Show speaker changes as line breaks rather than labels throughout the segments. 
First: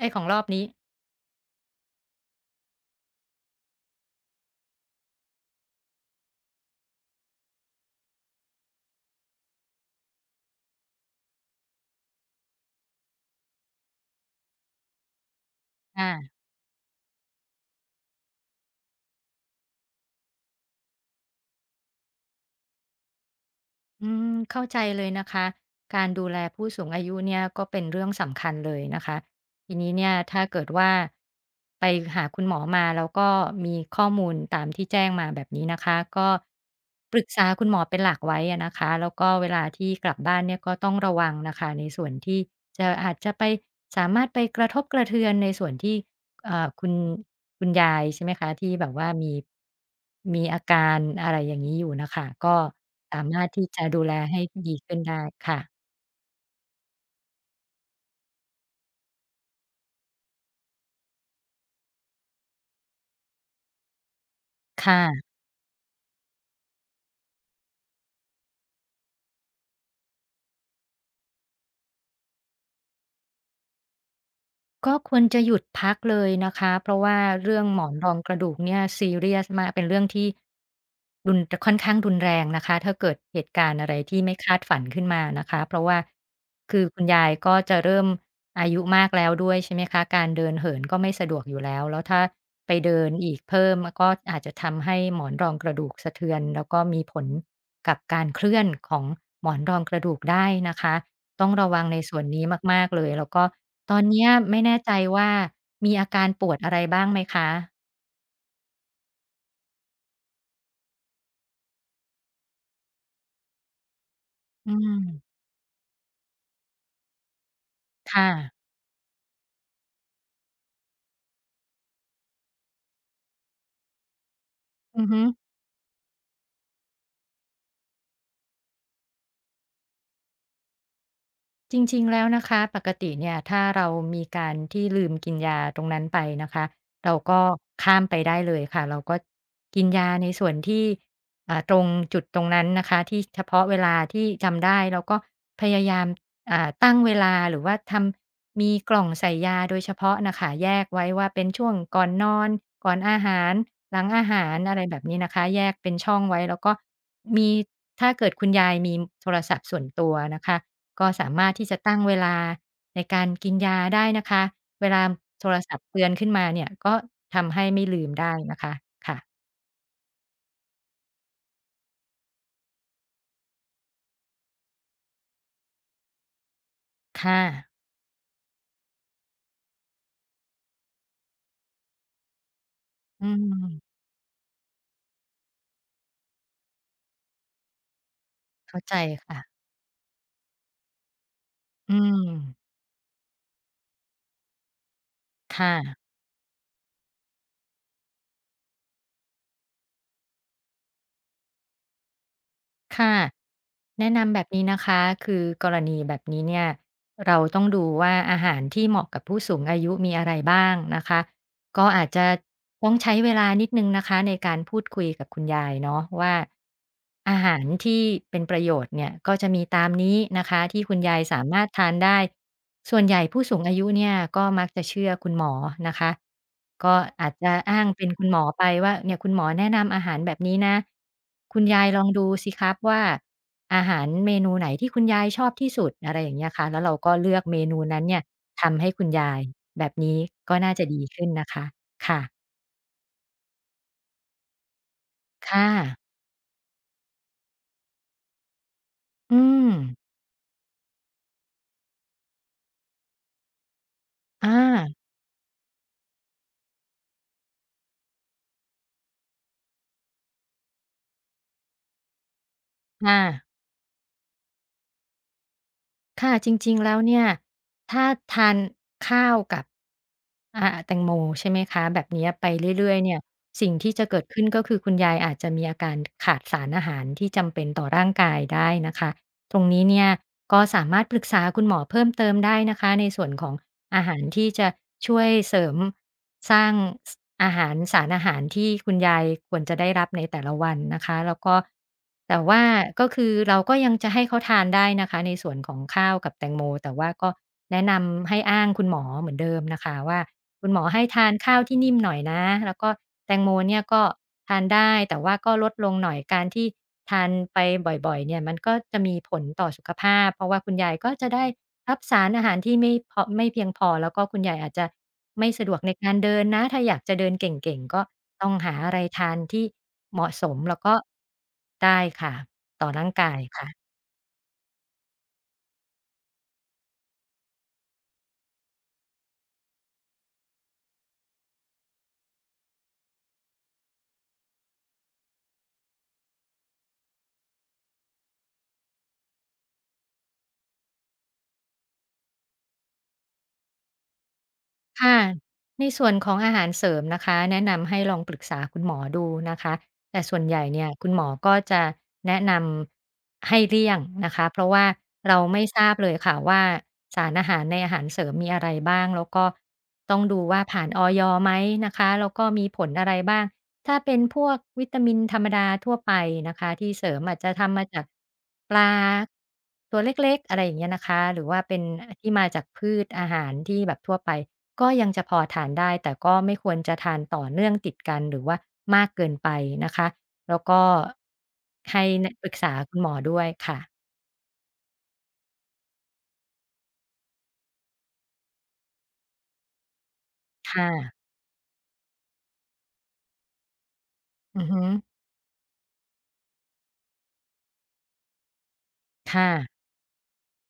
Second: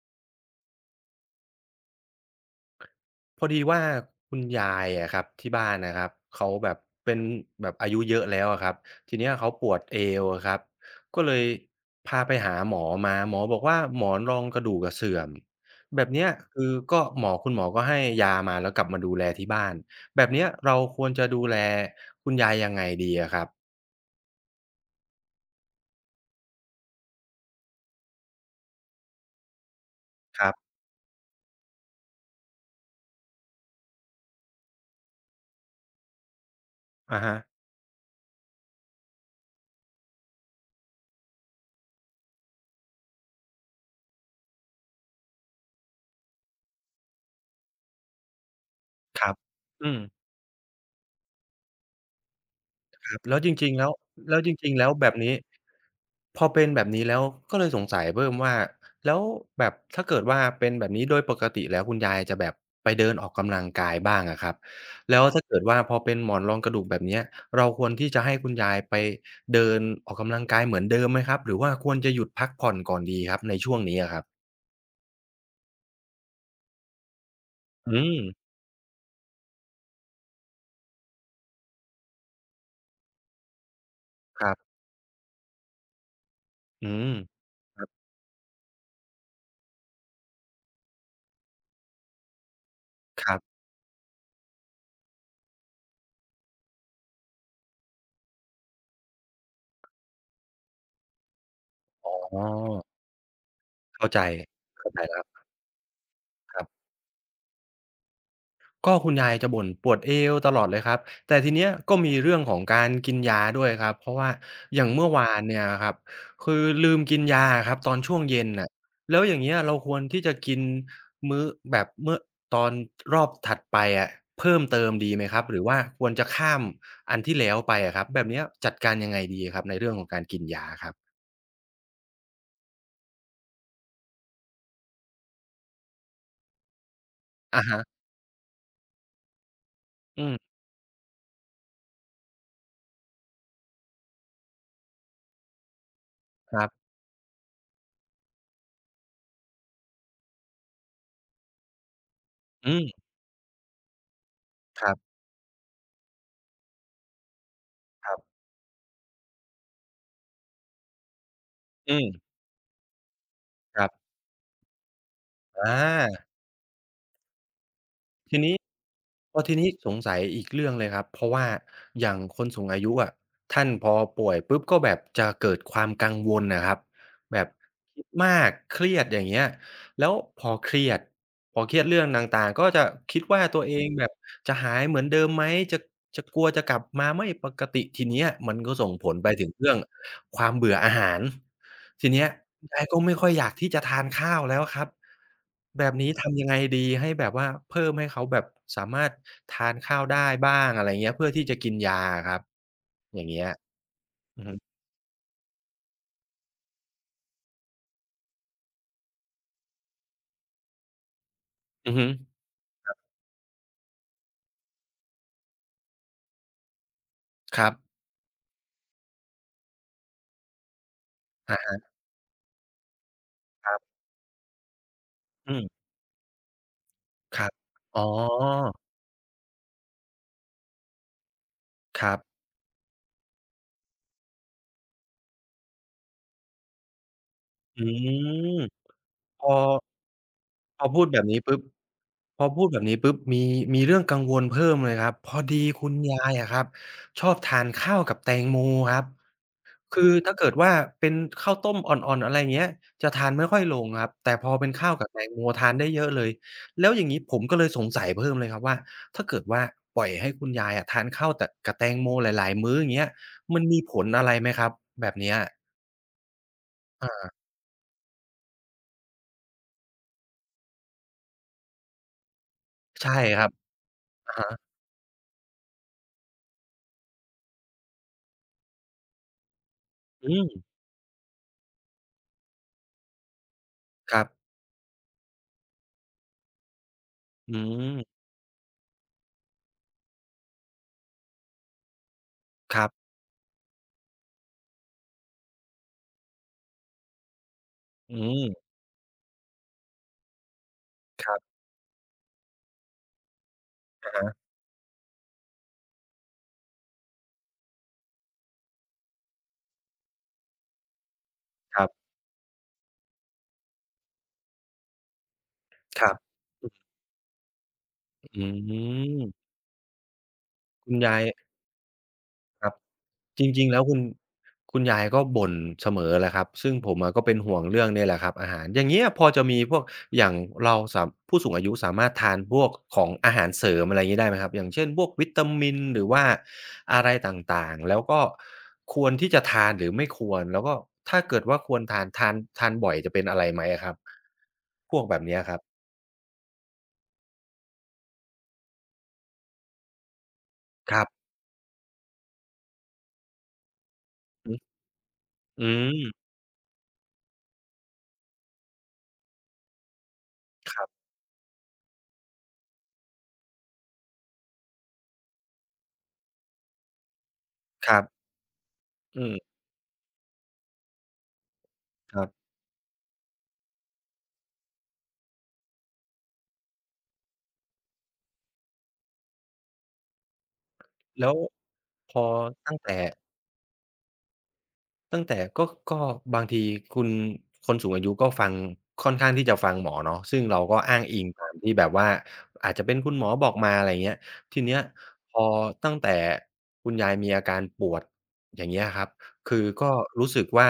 ไอ้ของรอบนี้
พอดีว่าคุณยายอะครับที่บ้านนะครับเขาแบบเป็นแบบอายุเยอะแล้วอะครับทีเนี้ยเขาปวดเอวอะครับก็เลยพาไปหาหมอมาหมอบอกว่าหมอนรองกระดูกอะเสื่อมแบบเนี้ย
อา
คือก็หมอคุณหมอก็ให้ยามาแล้วกลับมาดูแลที่บ้านแบบเนี้ยเราควรจะดูแลคุณยายยังไงดีอะครับ
เข้าใจเลยนะคะ การดูแลผู้สูงอายุเนี่ยก็เป็นเรื่องสำคัญเลยนะคะ ทีนี้เนี่ยถ้า
ครั
เกิด
บ
ว่าไปหาคุณหมอมาแล้วก็มีข้อมูลตามที่แจ้งมาแบบนี้นะคะก็ป
อะ
รึก
ฮะ
ษาคุณหมอเป็นหลักไว้อะนะคะแล้วก็เวลาที่กลับบ้านเนี่ยก็ต้องระวังนะคะในส่วนที่จะอาจจะไปสามารถไปกระทบกระเทือนในส่วนที่ อ่าคุณคุณยายใช่ไหมคะที่แบบว่า
ครับอืม
มีอาการอะไรอย่างงี้อยู่น่ะค่ะก็
ครับ
สา
แล้ว
มารถ
จ
ที่
ริงๆ
จะ
แล้ว
ดูแล
แล้
ให้
วจริง
ดี
ๆแล้ว
ขึ้น
แบบ
ได้
นี้
ค่ะ
พอเป็นแบบนี้แล้วก็เลยสงสัยเพิ่มว่าแล้วแบบถ้าเกิดว่าเป็นแบบนี้โดยปกติแล้วคุณยายจะแบบไปเดินออกกำลังกายบ้างอะครับ
ค
แล้ว
่ะ
ถ้าเกิดว่าพอเป็นหมอนรองกระดูกแบบเนี้ยเราควรที่จะให้คุณยายไปเดินออกกำลังกายเหมือนเดิมไหมครับหรือว่าควรจะหยุดพักผ่อนก่อนดีครับในช่วงนี้อะครับ
ก็ควรจะหยุดพักเลยนะคะเพราะว่าเรื่องหมอน
อื
รอง
ม
กระดูกเนี่ยซีเรียสมากเป็นเรื่องที่รุนค่อนข้างรุนแรงนะคะถ้าเกิดเหตุการณ์อะไรที่ไม่
ครั
คาด
บ
ฝันขึ้นมานะคะเพราะว่าคือ
อื
คุณ
ม
ยายก็จะ
ครับ
เริ่มอายุมากแล้วด้วยใช่ไหมคะการเดินเหินก็ไม่สะดวกอยู่แล้วแล้วถ้าไปเดิน
ค
อี
รั
ก
บ
เพิ่มก็อาจจะทำให้หมอนรองกระดูกสะเทือนแล้วก็มีผลกับการเคลื่อนของหมอนรองกระดูกได้นะคะ ต้องระวังในส่วน
อ๋
นี้
อ
มากๆเลยแล้วก็ตอน
เข้าใจ
เนี้ยไม่แน่
เข้า
ใจ
ใจแล้ว
ว่า
ครับ
มีอาการปวดอะไรบ้างไหมคะ
ก็คุณยายจะบ่นปวดเอวตลอดเลยครับแต่ทีเนี้ยก็มีเรื่องของการกินยาด้วยครับเพราะว่า
อื
อย่างเมื่อวา
ม
นเนี่ยครับคือลืมกินยาครับตอน
ค
ช่วงเย็น
่ะ
น่ะแล้วอย่างเงี้ยเราควรที่จะกินมื้อแบบเมื่อตอนรอบถัดไปอะเพิ่มเติม
อือ
ดี
ฮึ
ไหมครับหรือว่าควรจะข้ามอันที่แล้วไปอะครับแบบเนี้ยจัดการยังไงดีครับในเรื่องของการกินยาครับ
จริงๆ แล้วนะคะปกติเนี่ยถ้าเรามีการที่ลืมกินยาตรงนั้นไปนะคะเราก็
อะ
ข้าม
ฮะ
ไปได้เลยค่ะเราก็กินยา
อื
ใน
ม
ส่วนที่ตรงจุดตรงนั้นนะคะที่เฉพาะเวลาที่จำได้แล้วก็พยายาม
ครับ
ตั้งเวลาหรือว่าทำมีกล่องใส่ยาโดยเฉพาะน่ะค่ะแยกไว้ว่าเป็นช่วงก่อนนอน
อื
ก่อน
ม
อาหารหลังอาหารอะไร
ครั
แบบ
บ
นี้นะคะแยกเป็นช่องไว้แล้วก็มีถ้า
ๆ
เกิดคุณยายมีโทรศัพท์ส่วนตัวนะคะ ก็สามารถที่จะ
อื
ตั้งเว
ม
ลาในการกินยา
ครั
ได้
บ
นะคะเวลาโทรศัพท์เตือ
อา
นขึ้นมาเนี่ยก็ทำให้ไม่ลืมได้
ทีนี้
นะคะค่ะ
ทีนี้สงสัยอีกเรื่องเลยครับเพราะว่าอย่างคนสูงอายุอะท่านพอป่วยปุ๊บก็แบบจะเกิดความกังวลนะครับแบ
ค่ะ
บคิดมากเครียดอย่างเงี้ย แล้วพอเครียด พอเครียดเรื่องต่างๆ ก็จะคิด
อื
ว่าตัวเอง
ม
แบบจะหายเหมือนเดิมไหมจะจะกลัวจะกลับมาไม่ปกติทีเนี้ยมันก็
เข้า
ส่ง
ใจ
ผลไป
ค่ะ
ถึงเรื่องความเบื่ออาหาร
อื
ทีเนี้ยคุณ
ม
ยายก็ไม่ค่อยอยากที่จะทานข้าวแล้วครับ
ค่ะ
แบบนี้ทำยังไงดีให้แบบว่าเพิ่มให้เขาแบบสามารถทานข้าวได้บ้างอะไรเงี้ยเพื่อที่จะกินยาอะครับ
ค่ะ
อย่างเงี้ย
แนะนำแบ
อือ
บ
ฮึ
นี้นะคะคือกรณีแบบนี้เนี่ยเราต้องดูว่าอาหารที่เหมาะกับผู้สูงอายุมีอะไรบ้างนะคะก็
อือ
อา
ฮึ
จจะต้องใช้เวลานิดนึงนะคะในการพูดคุยกับคุณยายเนาะว่าอาหา
ค
ร
รับ
ที่เป็นประโยชน์เนี่ยก็จะมีตามนี้นะคะที่คุณยายสา
อะ
มารถทาน
ฮะ
ได้ส่วนใหญ่ผู้สูง
ค
อา
รั
ยุ
บ
เนี่ยก็มักจะเชื่อคุณหม
อื
อ
ม
นะคะก็อาจ
ครั
จะ
บ
อ้าง
อ๋
เป็นคุณหมอไป
อ
ว่าเนี่ยคุณหมอแนะนำอาหารแบบนี้นะ คุณยายล
ค
อง
รับ
ดูสิครับว่าอาหารเมนูไหนที่คุณยายชอบที่สุดอะไรอย่างเงี้ยค่ะแล้วเราก็เลือกเมนู
อื
นั้นเนี่ย
ม
ทำให้คุณยา
พ
ย
อ
แบบนี้ก็น่า
พ
จะ
อพู
ดี
ดแบบ
ขึ้น
นี้
นะ
ปุ๊บ
คะค่ะ
พอพูดแบบนี้ปุ๊บมีเรื่องกังวลเพิ่มเลยครับพอดี
ค่ะ
คุณยายอะครับชอบทานข้าวกับแตงโมครับ
อืม
คือถ้าเกิดว่าเป็นข้าวต้มอ่อนๆอะไรอย่างเงี้ยจะทานไม่ค่อยลงครับแต่พ
อ
อเป็นข้าว
า
กับแตงโมทานได้เยอะเลยแล้วอย่างงี้ผมก็เลยสงสัยเพิ่มเลยครับว่าถ้าเกิดว่าปล่อยให้คุณยายอะทานข้าวแต่กับแตงโมหลายๆมื้ออย่างเงี้
ค
ย
่ะ
มันมีผลอะไรไหมครับแบบเนี้ย
ค่ะจริงๆแล้วเนี่ย
อา
ถ้าทานข้าวกับแตงโมใช่ไหมคะแบบเนี้ยไปเรื่อยๆ
ใช่
เนี่ย
ครับ
สิ่งที่จะเกิด
อะ
ขึ้นก็คื
ฮะ
อคุณยายอาจจะมีอาการขาดสารอาหารที่จำเป็นต่อร่างกายได้นะคะตรงนี้เนี่ย
อืม
ก็สามารถปรึกษาคุณหมอเพิ่มเติมได้นะคะในส่วนของ อา
ค
หาร
รับ
ที่จะช่วยเสริมสร้างสอา
อื
หาร
ม
สารอาหารที่คุณยายควรจะได้รับในแต่ละวันนะคะแล้วก็แต่ว่า
ครับ
ก็คือเราก็ยังจะให้เขาทานได้นะคะในส่วนของข้าวกับแตงโมแต่ว่าก็แนะน
อื
ำให้
ม
อ้างคุณหมอเหมือนเดิมนะคะว่า คุณหมอให้ทา
ค
น
รับ
ข้าวที่นิ่มหน่อยนะแล้วก็แตงโมเนี่ยก็
อะฮะ
ทานได้แต่ว่าก็ลดลงหน่อยการที่ทานไปบ่อยๆเนี่ยมันก็จะมีผลต่อสุขภาพเพราะว่าคุณยายก็จะได้
ครั
รับ
บ
สารอาหารที่ไม่พอไม่เพียงพอแล้วก็คุณยายอาจจะไม่สะดวกใน
ค
กา
รั
รเดิ
บ
นนะถ้าอยากจะเดินเก่งๆก็
อื
ต้องหาอะไรทาน
ม
ที่เหมาะสมแล้ว
คุ
ก็
ณยาย
ได้ค่ะ
ครับ
ต่อร่างกาย
จริ
ค่ะ
งๆแล้วคุณยายก็บ่นเสมอแหละครับ ซึ่งผมอะก็เป็นห่วงเรื่องเนี่ยแหละครับอาหารอย่างเงี้ยพอจะมีพวกอย่างเราสามผู้สูงอายุสามารถทานพวกของอาหารเสริมอะไรงี้ได้ไหมครับ อย่างเช่นพวกวิตามินหรือว่าอะไรต่างๆแล้วก็ควรที่จะทานหรือไม่ควร แล้วก็ถ้าเกิดว่าควรทานทานบ่อยจะเป็นอะไรไหมอะครับ พวกแบ
ค่ะ
บเนี้ยครับ
ในส่วนของอาหารเสริมนะคะแนะนำให้ลองปรึกษาคุณหมอดูนะคะแต่ส่วนใหญ่เนี่ย
ครั
คุ
บ
ณหมอก็จะแนะนำให้เลี่ยงนะคะเพราะว่าเราไม่
อื
ทราบ
ม
เลยค่ะว่าสารอาหารในอาหารเสริมมีอะไรบ้างแล้วก็ต้องดูว่า
ค
ผ่า
รั
นอ
บ
ยไหมนะคะแล้วก็มีผลอะไรบ้าง ถ้าเป็นพวกวิตามินธรรมดาทั่วไปนะคะที่เสริมอาจจะทำมา
ครั
จาก
บ
ปลา
อืม
ตัวเล็กๆอะไรอย่างเงี้ยนะคะหรือว่าเป็น
ครั
ที่มา
บ
จากพืชอาหารที่แบบทั่วไปก็ยังจะพอทานได้แต่ก็ไม่ควรจะทานต่อเนื่องติดกันหรือว่ามากเกินไปนะคะแล้วก็
แล้ว
ให้
พอ
แนะปรึกษา
ตั้ง
คุ
แต่
ณหมอด้วยค่ะ
ตั้งแต่ก็บางทีคุณคนสูงอายุก็ฟังค่อนข้างที่จะฟังหมอเนาะซึ่งเราก็
ค่ะ
อ้างอิงตามที่แบบว่าอาจจะเป็นคุณหมอบอกมาอะไรเงี้ยที
อือ
เนี้
ฮึ
ยพอตั้งแต่คุณยายมีอาการปวดอย่างเงี้ยครับ
ค่ะ
คือก็รู้สึกว่า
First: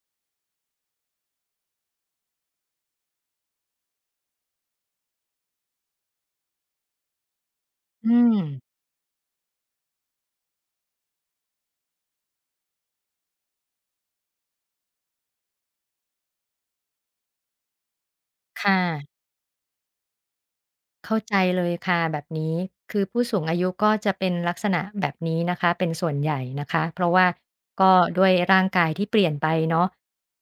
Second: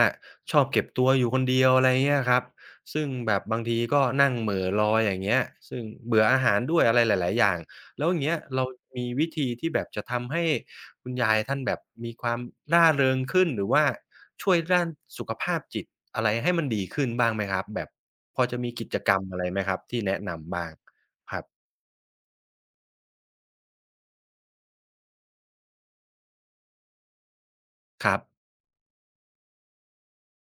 ชอบเก็บตัวอยู่คนเดียวอะไรเงี้ยครับซึ่งแบบบางทีก็นั่งเหม่อลอยอย่างเงี้ยซึ่งเบื่ออาหารด้วยอะไรหลายๆอย่างแล้วอ
อื
ย่างเงี้
ม
ยเรามีวิธีที่แบบจะทำให้ คุณยายท่านแบบมีความร่าเริงขึ้นหรือว่าช่วยด้านสุขภาพจิตอะไรให้มันดีขึ้นบ้างไหมครับแบบพอจะมี
ค่
กิจกรรม
ะ
อะไรไหมครับที่แนะนำบ้าง
เข้า
ค
ใจ
รับ
เลยค่ะแบบนี้คือผู้สูงอายุก็จะเป็นลักษณะแบบนี้นะคะเป็นส่วนใหญ่นะคะเพราะว่าก็
ครั
ด้วย
บ
ร่างกายที่เปลี่ยนไปเนาะ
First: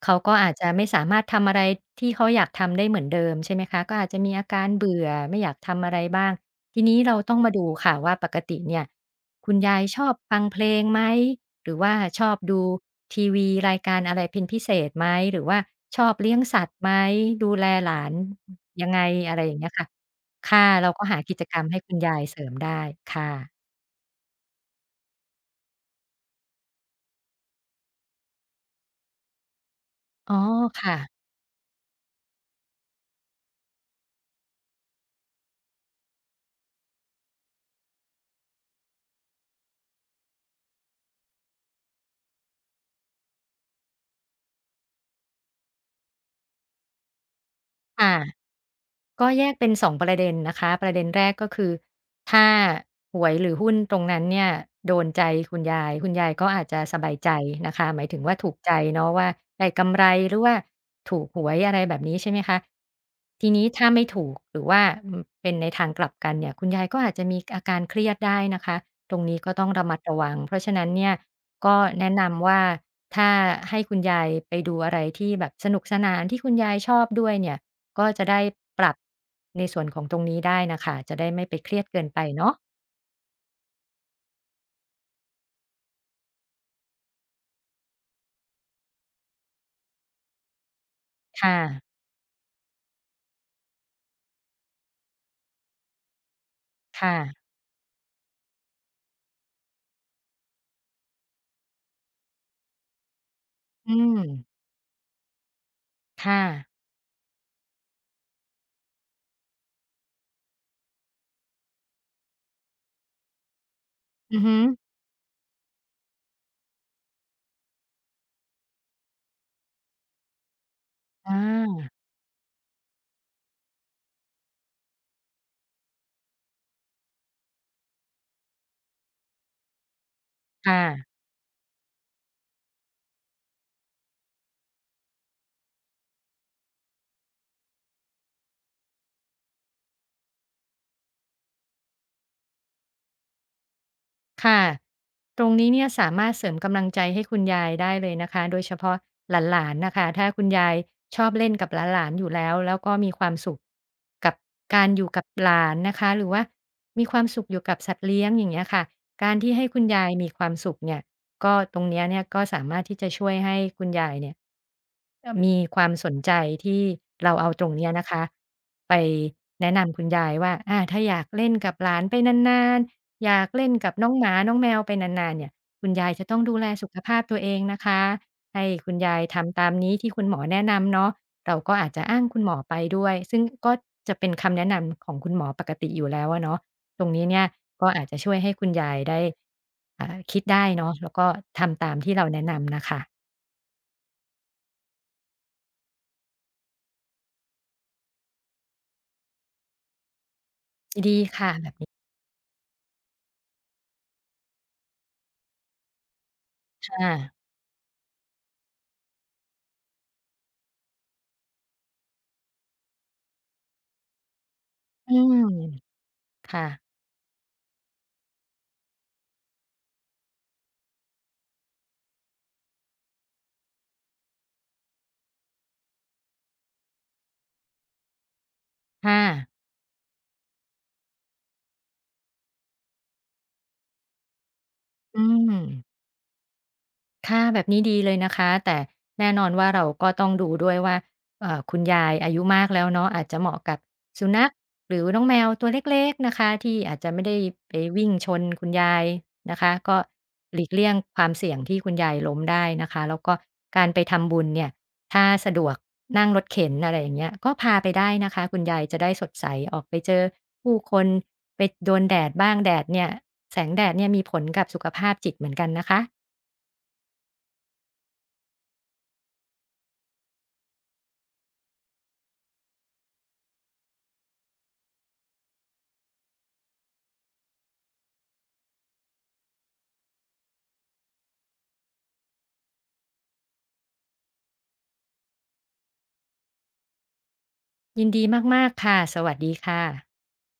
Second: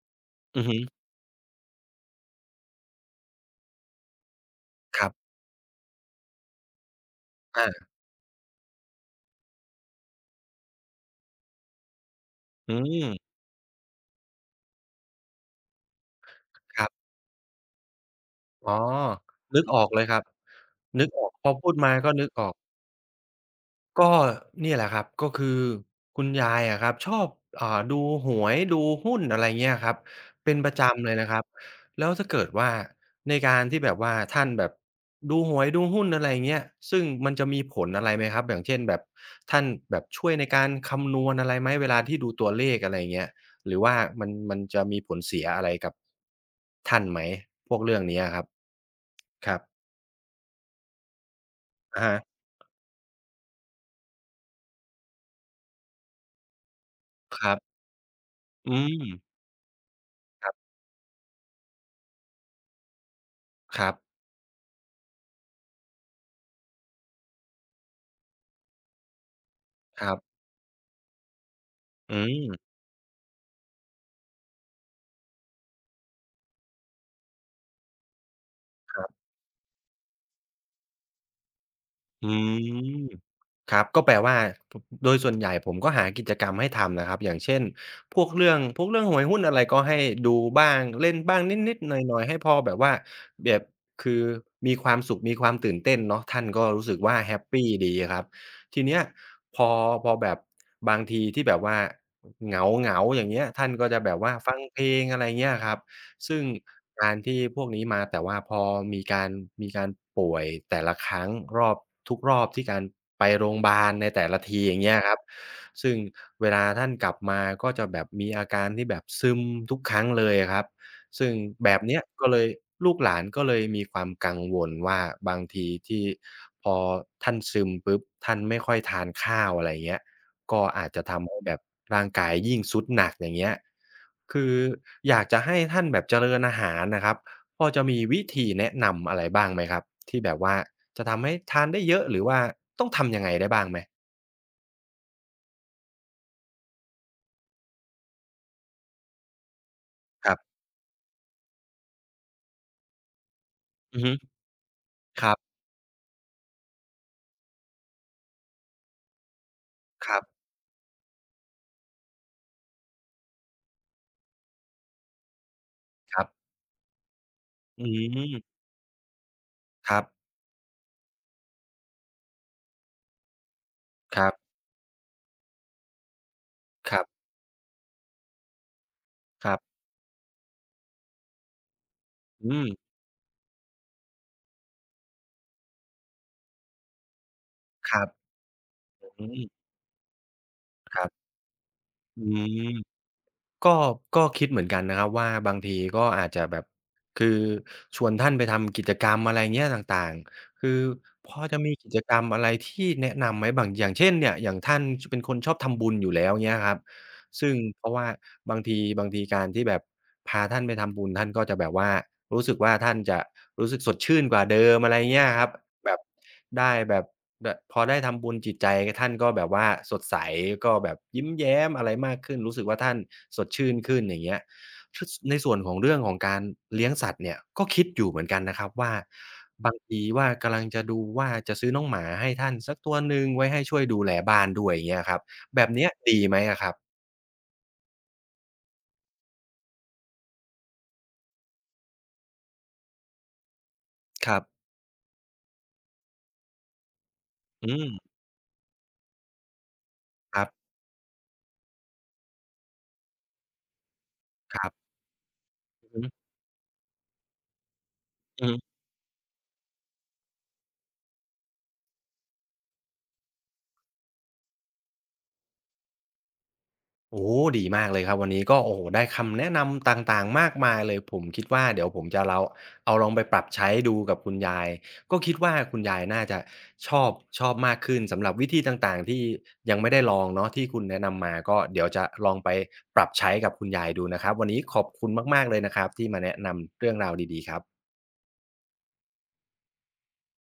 เขาก็อาจ
อือ
จะ
ฮึ
ไม่สามารถทำอะไรที่เขาอยากทำได้เหมือนเดิมใช่ไหมคะก็อาจจะมีอาการ
ค
เบื่อ
รับ
ไม่อยากทำอะไรบ้างทีนี้เราต้องมาดู
อา
ค่ะว่าปกติเนี่ยคุณยายชอบฟังเพลงไหมหรือว่าชอบดู
อืม
ทีวีรายการอะไรเป็นพิเศษไหมหรือว่าชอบเลี้ยงสัตว์
ครั
ไหม
บ
ดูแลหลาน
อ๋อ
ยังไงอะไรอย่าง
นึก
เงี้ย
ออ
ค่ะ
กเลยครับ
ค่ะเราก็
นึก
หา
ออก
กิจ
พอ
กรรม
พูด
ให้
มา
คุณ
ก็
ยาย
นึก
เส
อ
ริ
อ
ม
ก
ได้ค่ะ
ก็เนี่ยแหละครับก็คือคุณยายอะครับชอบดูหวยดูหุ้นอะไรเงี้ยครับ
อ๋อ
เป็นประ
ค่ะ
จำเลยนะครับแล้วถ้าเกิดว่าในการที่แบบว่าท่านแบบดูหวยดูหุ้นอะไรเงี้ยซึ่งมันจะมีผลอะไรไหมครับอย่างเช่นแบบท่านแบบช่วยในการคำนวณอะไรไหมเวลาที่ดูตัวเลขอะไรเงี้ยหรือว่ามันจะมีผลเสียอะไรกับท่านไหมพวกเรื่อง
ค่ะ
เนี้ยครับ
ก็แย
ค
ก
รับ
เป็น2ประเด็นนะคะประเด็นแรกก็คือ
อะฮะ
ถ้าหวยหรือหุ้นตรงนั้นเนี่ยโดนใจคุณยายคุณยายก็อาจจะสบายใจ
ครับ
นะคะหมายถึงว่าถูกใจ
อืม
เนาะว่าได้กำไรหรือ
ครั
ว่า
บ
ถูกหวยอะไรแบบนี้ใช่ไหมคะทีนี้
ค
ถ้า
รับ
ไม่ถูกหรือว่าอืมเป็นในทางกลับกันเนี่ยคุณยายก็อาจจะมีอาการเครียดได้นะคะตรงนี้ก็ต้องระมัด
ครั
ระวัง
บ
เพราะฉะนั้นเนี่ยก็แนะ
อื
นำว่า
ม
ถ้าให้คุณยายไปดูอะไรที่แบบสนุกสนานที่คุณยายชอบด้วยเนี่ย ก็จะได้ปรับ
ครับ
ในส่วนของตรงนี้ได้น่ะค่ะจะได้ไม่ไปเครียดเกินไป
อื
เนาะ
มครับก็แปลว่าผโดยส่วนใหญ่ผมก็หากิจกรรมให้ทำนะครับอย่างเช่นพวกเรื่องหวยหุ้นอะไรก็ให้ดูบ้างเล่นบ้าง
ค
นิดๆ
่ะ
หน่อยๆให้พอแบบว่าแบบคือมีความสุขมีความตื่นเต้นเนาะท่านก็รู้สึก
ค่ะ
ว่าแฮปปีดีอะครับทีเนี้ยพอพอแบบบางทีที่แบบว่าเหงาๆอย่างเงี้ยท่านก็
อื
จะแบ
ม
บว่าฟังเพลงอะไรเงี้ยครับ ซึ่
ค่ะ
งการที่พวกนี้มาแต่ว่าพอมีการมีการป่วยแต่ละครั้งรอบทุกรอบที่การไปโรงบาลในแต่
อื
ละ
อฮึ
ทีอย่างเงี้ยครับซึ่งเวลาท่านกลับมาก็จะแบบมีอาการที่แบบซึมทุกครั้งเลยอะครับซึ่
อ
งแบบ
า
เนี้ยก็เลยลูกหลานก็เลยมีความกังวลว่าบางทีที่พอท่านซึมปุ๊บท่านไม่ค่อยทานข้าวอะไรเงี้ยก็อาจจะ
ค่ะ
ทำให้แบบร่างกายยิ่งทรุดหนักอย่างเงี้ย คืออยากจะให้ท่านแบบเจริญอาหารนะครับพอจะมีวิธีแนะนำอะไรบ้างไหมครับที่แบบว่าจะทำให้ทานได้เยอะหรือว่าต้องทำยังไงได้บ้างไหม
ค่ะตรงนี้เนี่ยสามารถเสริมกำลังใจให้คุณยายได้เลยนะคะโดยเฉพาะหลานๆนะคะถ้า
ครั
คุณ
บ
ยายชอบเล่นกับหลานๆอยู่แล้วแล้วก็มีความสุข
อือฮึ
กับการอยู่กั
ค
บ
รั
ห
บ
ลานนะคะหรือว่ามีความสุขอยู่กับสัตว์เลี้ยงอย่างเงี้ยค่ะการที่ให้คุณยา
ค
ย
รับ
มีความสุขเนี่ยก็ตรงเนี้ยเนี่ยก็สามารถที่จะช่วยให้คุณยายเนี่ยมีความสน
ครั
ใจ
บ
ที่เราเอาตรง
อื
เนี้ยนะคะ
ม
ไปแนะ
ค
นำ
รั
คุ
บ
ณยายว่าอาถ้าอยากเล่นกับหลานไปนานๆ อยากเล่นกับน้อง
ค
ห
รั
มา
บ
น้องแมวไปนานๆเนี่ยคุณยายจะต้องดูแลสุ
ค
ข
รั
ภาพ
บ
ตัวเองนะคะให้คุณยาย
ครั
ทำตาม
บ
นี้ที่คุณหมอแนะนำเนาะเราก็อาจจะอ้างคุณหม
อื
อ
ม
ไปด้วยซึ่งก็จะเป็นคำแนะนำของคุณหมอปกติอยู่แล้วอะเนาะตรงนี้เนี่ยก็
ค
อา
รั
จ
บ
จะช่วยให้คุณยายได้
อืม
อ่าคิดได้เนาะ
ครั
แล้ว
บ
ก็ทำตามที่
อื
เราแนะ
ม
นำน่ะค่ะ
ก็ก็คิดเหมือนกันนะครับว่าบางทีก็อาจจะแบบคือชวนท่านไปทำกิจกรรมอะไรเงี้ยต่างๆคือ
ดี
พอ
ค่ะ
จะ
แบ
มี
บ
กิจ
นี้
กรรมอะไรที่แนะนำไหมบางอย่างเช่นเนี่ยอย่างท่านเป็นคนชอบทำบุญอยู่แล้วเงี้ยครับ
ค่ะ
ซึ่งเพราะว่าบางทีการที่แบบพาท่านไปทำบุญท่านก็จะแบบว่ารู้สึกว่าท่านจะรู้สึกสดชื่นกว่าเดิมอะไร
อื
เงี้ย
ม
ครับแบบ
ค่ะ
ได้แบบพอได้ทำบุญจิตใจท่านก็แบบว่าสดใสก็แบบยิ้มแย้มอะไรมากขึ้นรู้สึกว่าท่านสดชื่นขึ้นอย่างเงี้ยชในส่วนของเรื่องของการเลี้ยงสัตว์เนี่ยก็คิดอยู่เหมือนกันนะครับว่า
ค่ะ
บางทีว่ากำลังจะดูว่าจะซื้อน้องหมาให้ท่านสักตัวหนึ่งไว้ให้ช่วยดูแลบ้านด้วยอย่างเงี้ยค
อื
รับ
ม
แบบเนี้ยดีไหมอะครับ
ค่ะแบบนี้ดีเลยนะคะแต่แน่นอนว่าเราก็ต้องดูด้วยว่าคุณยายอายุมากแล้วเนาะอาจจะเหมาะกับสุ
ครับ
นัขหรือน้องแมวตัวเล็กๆนะคะที่อาจจะไม่ได้
อื
ไป
ม
วิ่งชนคุณยายนะคะก็
ครับ
หลีกเลี่ยงความเสี่ยงที่คุณยายล้มได้นะคะแล้วก็การไปทำบุญ
ค
เนี่
รั
ย
บ
ถ้าสะดวก
อือฮึ
นั่งรถเข็นอะไรอย่างเงี้ยก็พาไปได้นะคะ
อือฮึ
คุณยายจะได้สดใสออกไปเจอผู้คนไปโดนแดดบ้างแดดเนี่ยแสงแดดเนี่ยมีผลกับสุขภาพจิตเหมือนกันนะคะ
โอ้โฮดีมากเลยครับวันนี้ก็โอ้โฮได้คำแนะนำต่างๆมากมายเลยผมคิดว่าเดี๋ยวผมจะเอาลองไปปรับใช้ดูกับคุณยาย ก็คิดว่าคุณยายน่าจะชอบชอบมากขึ้นสำหรับวิธีต่างๆ ที่ยังไม่ได้ลองเนาะที่คุณแนะนำมาก็เดี๋ยวจะลองไปปรับใช้กับคุณยายดูนะครับวันนี้ขอบคุณมากๆเลยนะครับที่มาแนะนำเรื่องราวดีๆครับ
ยินดีมากๆค่ะสวัสดีค่ะ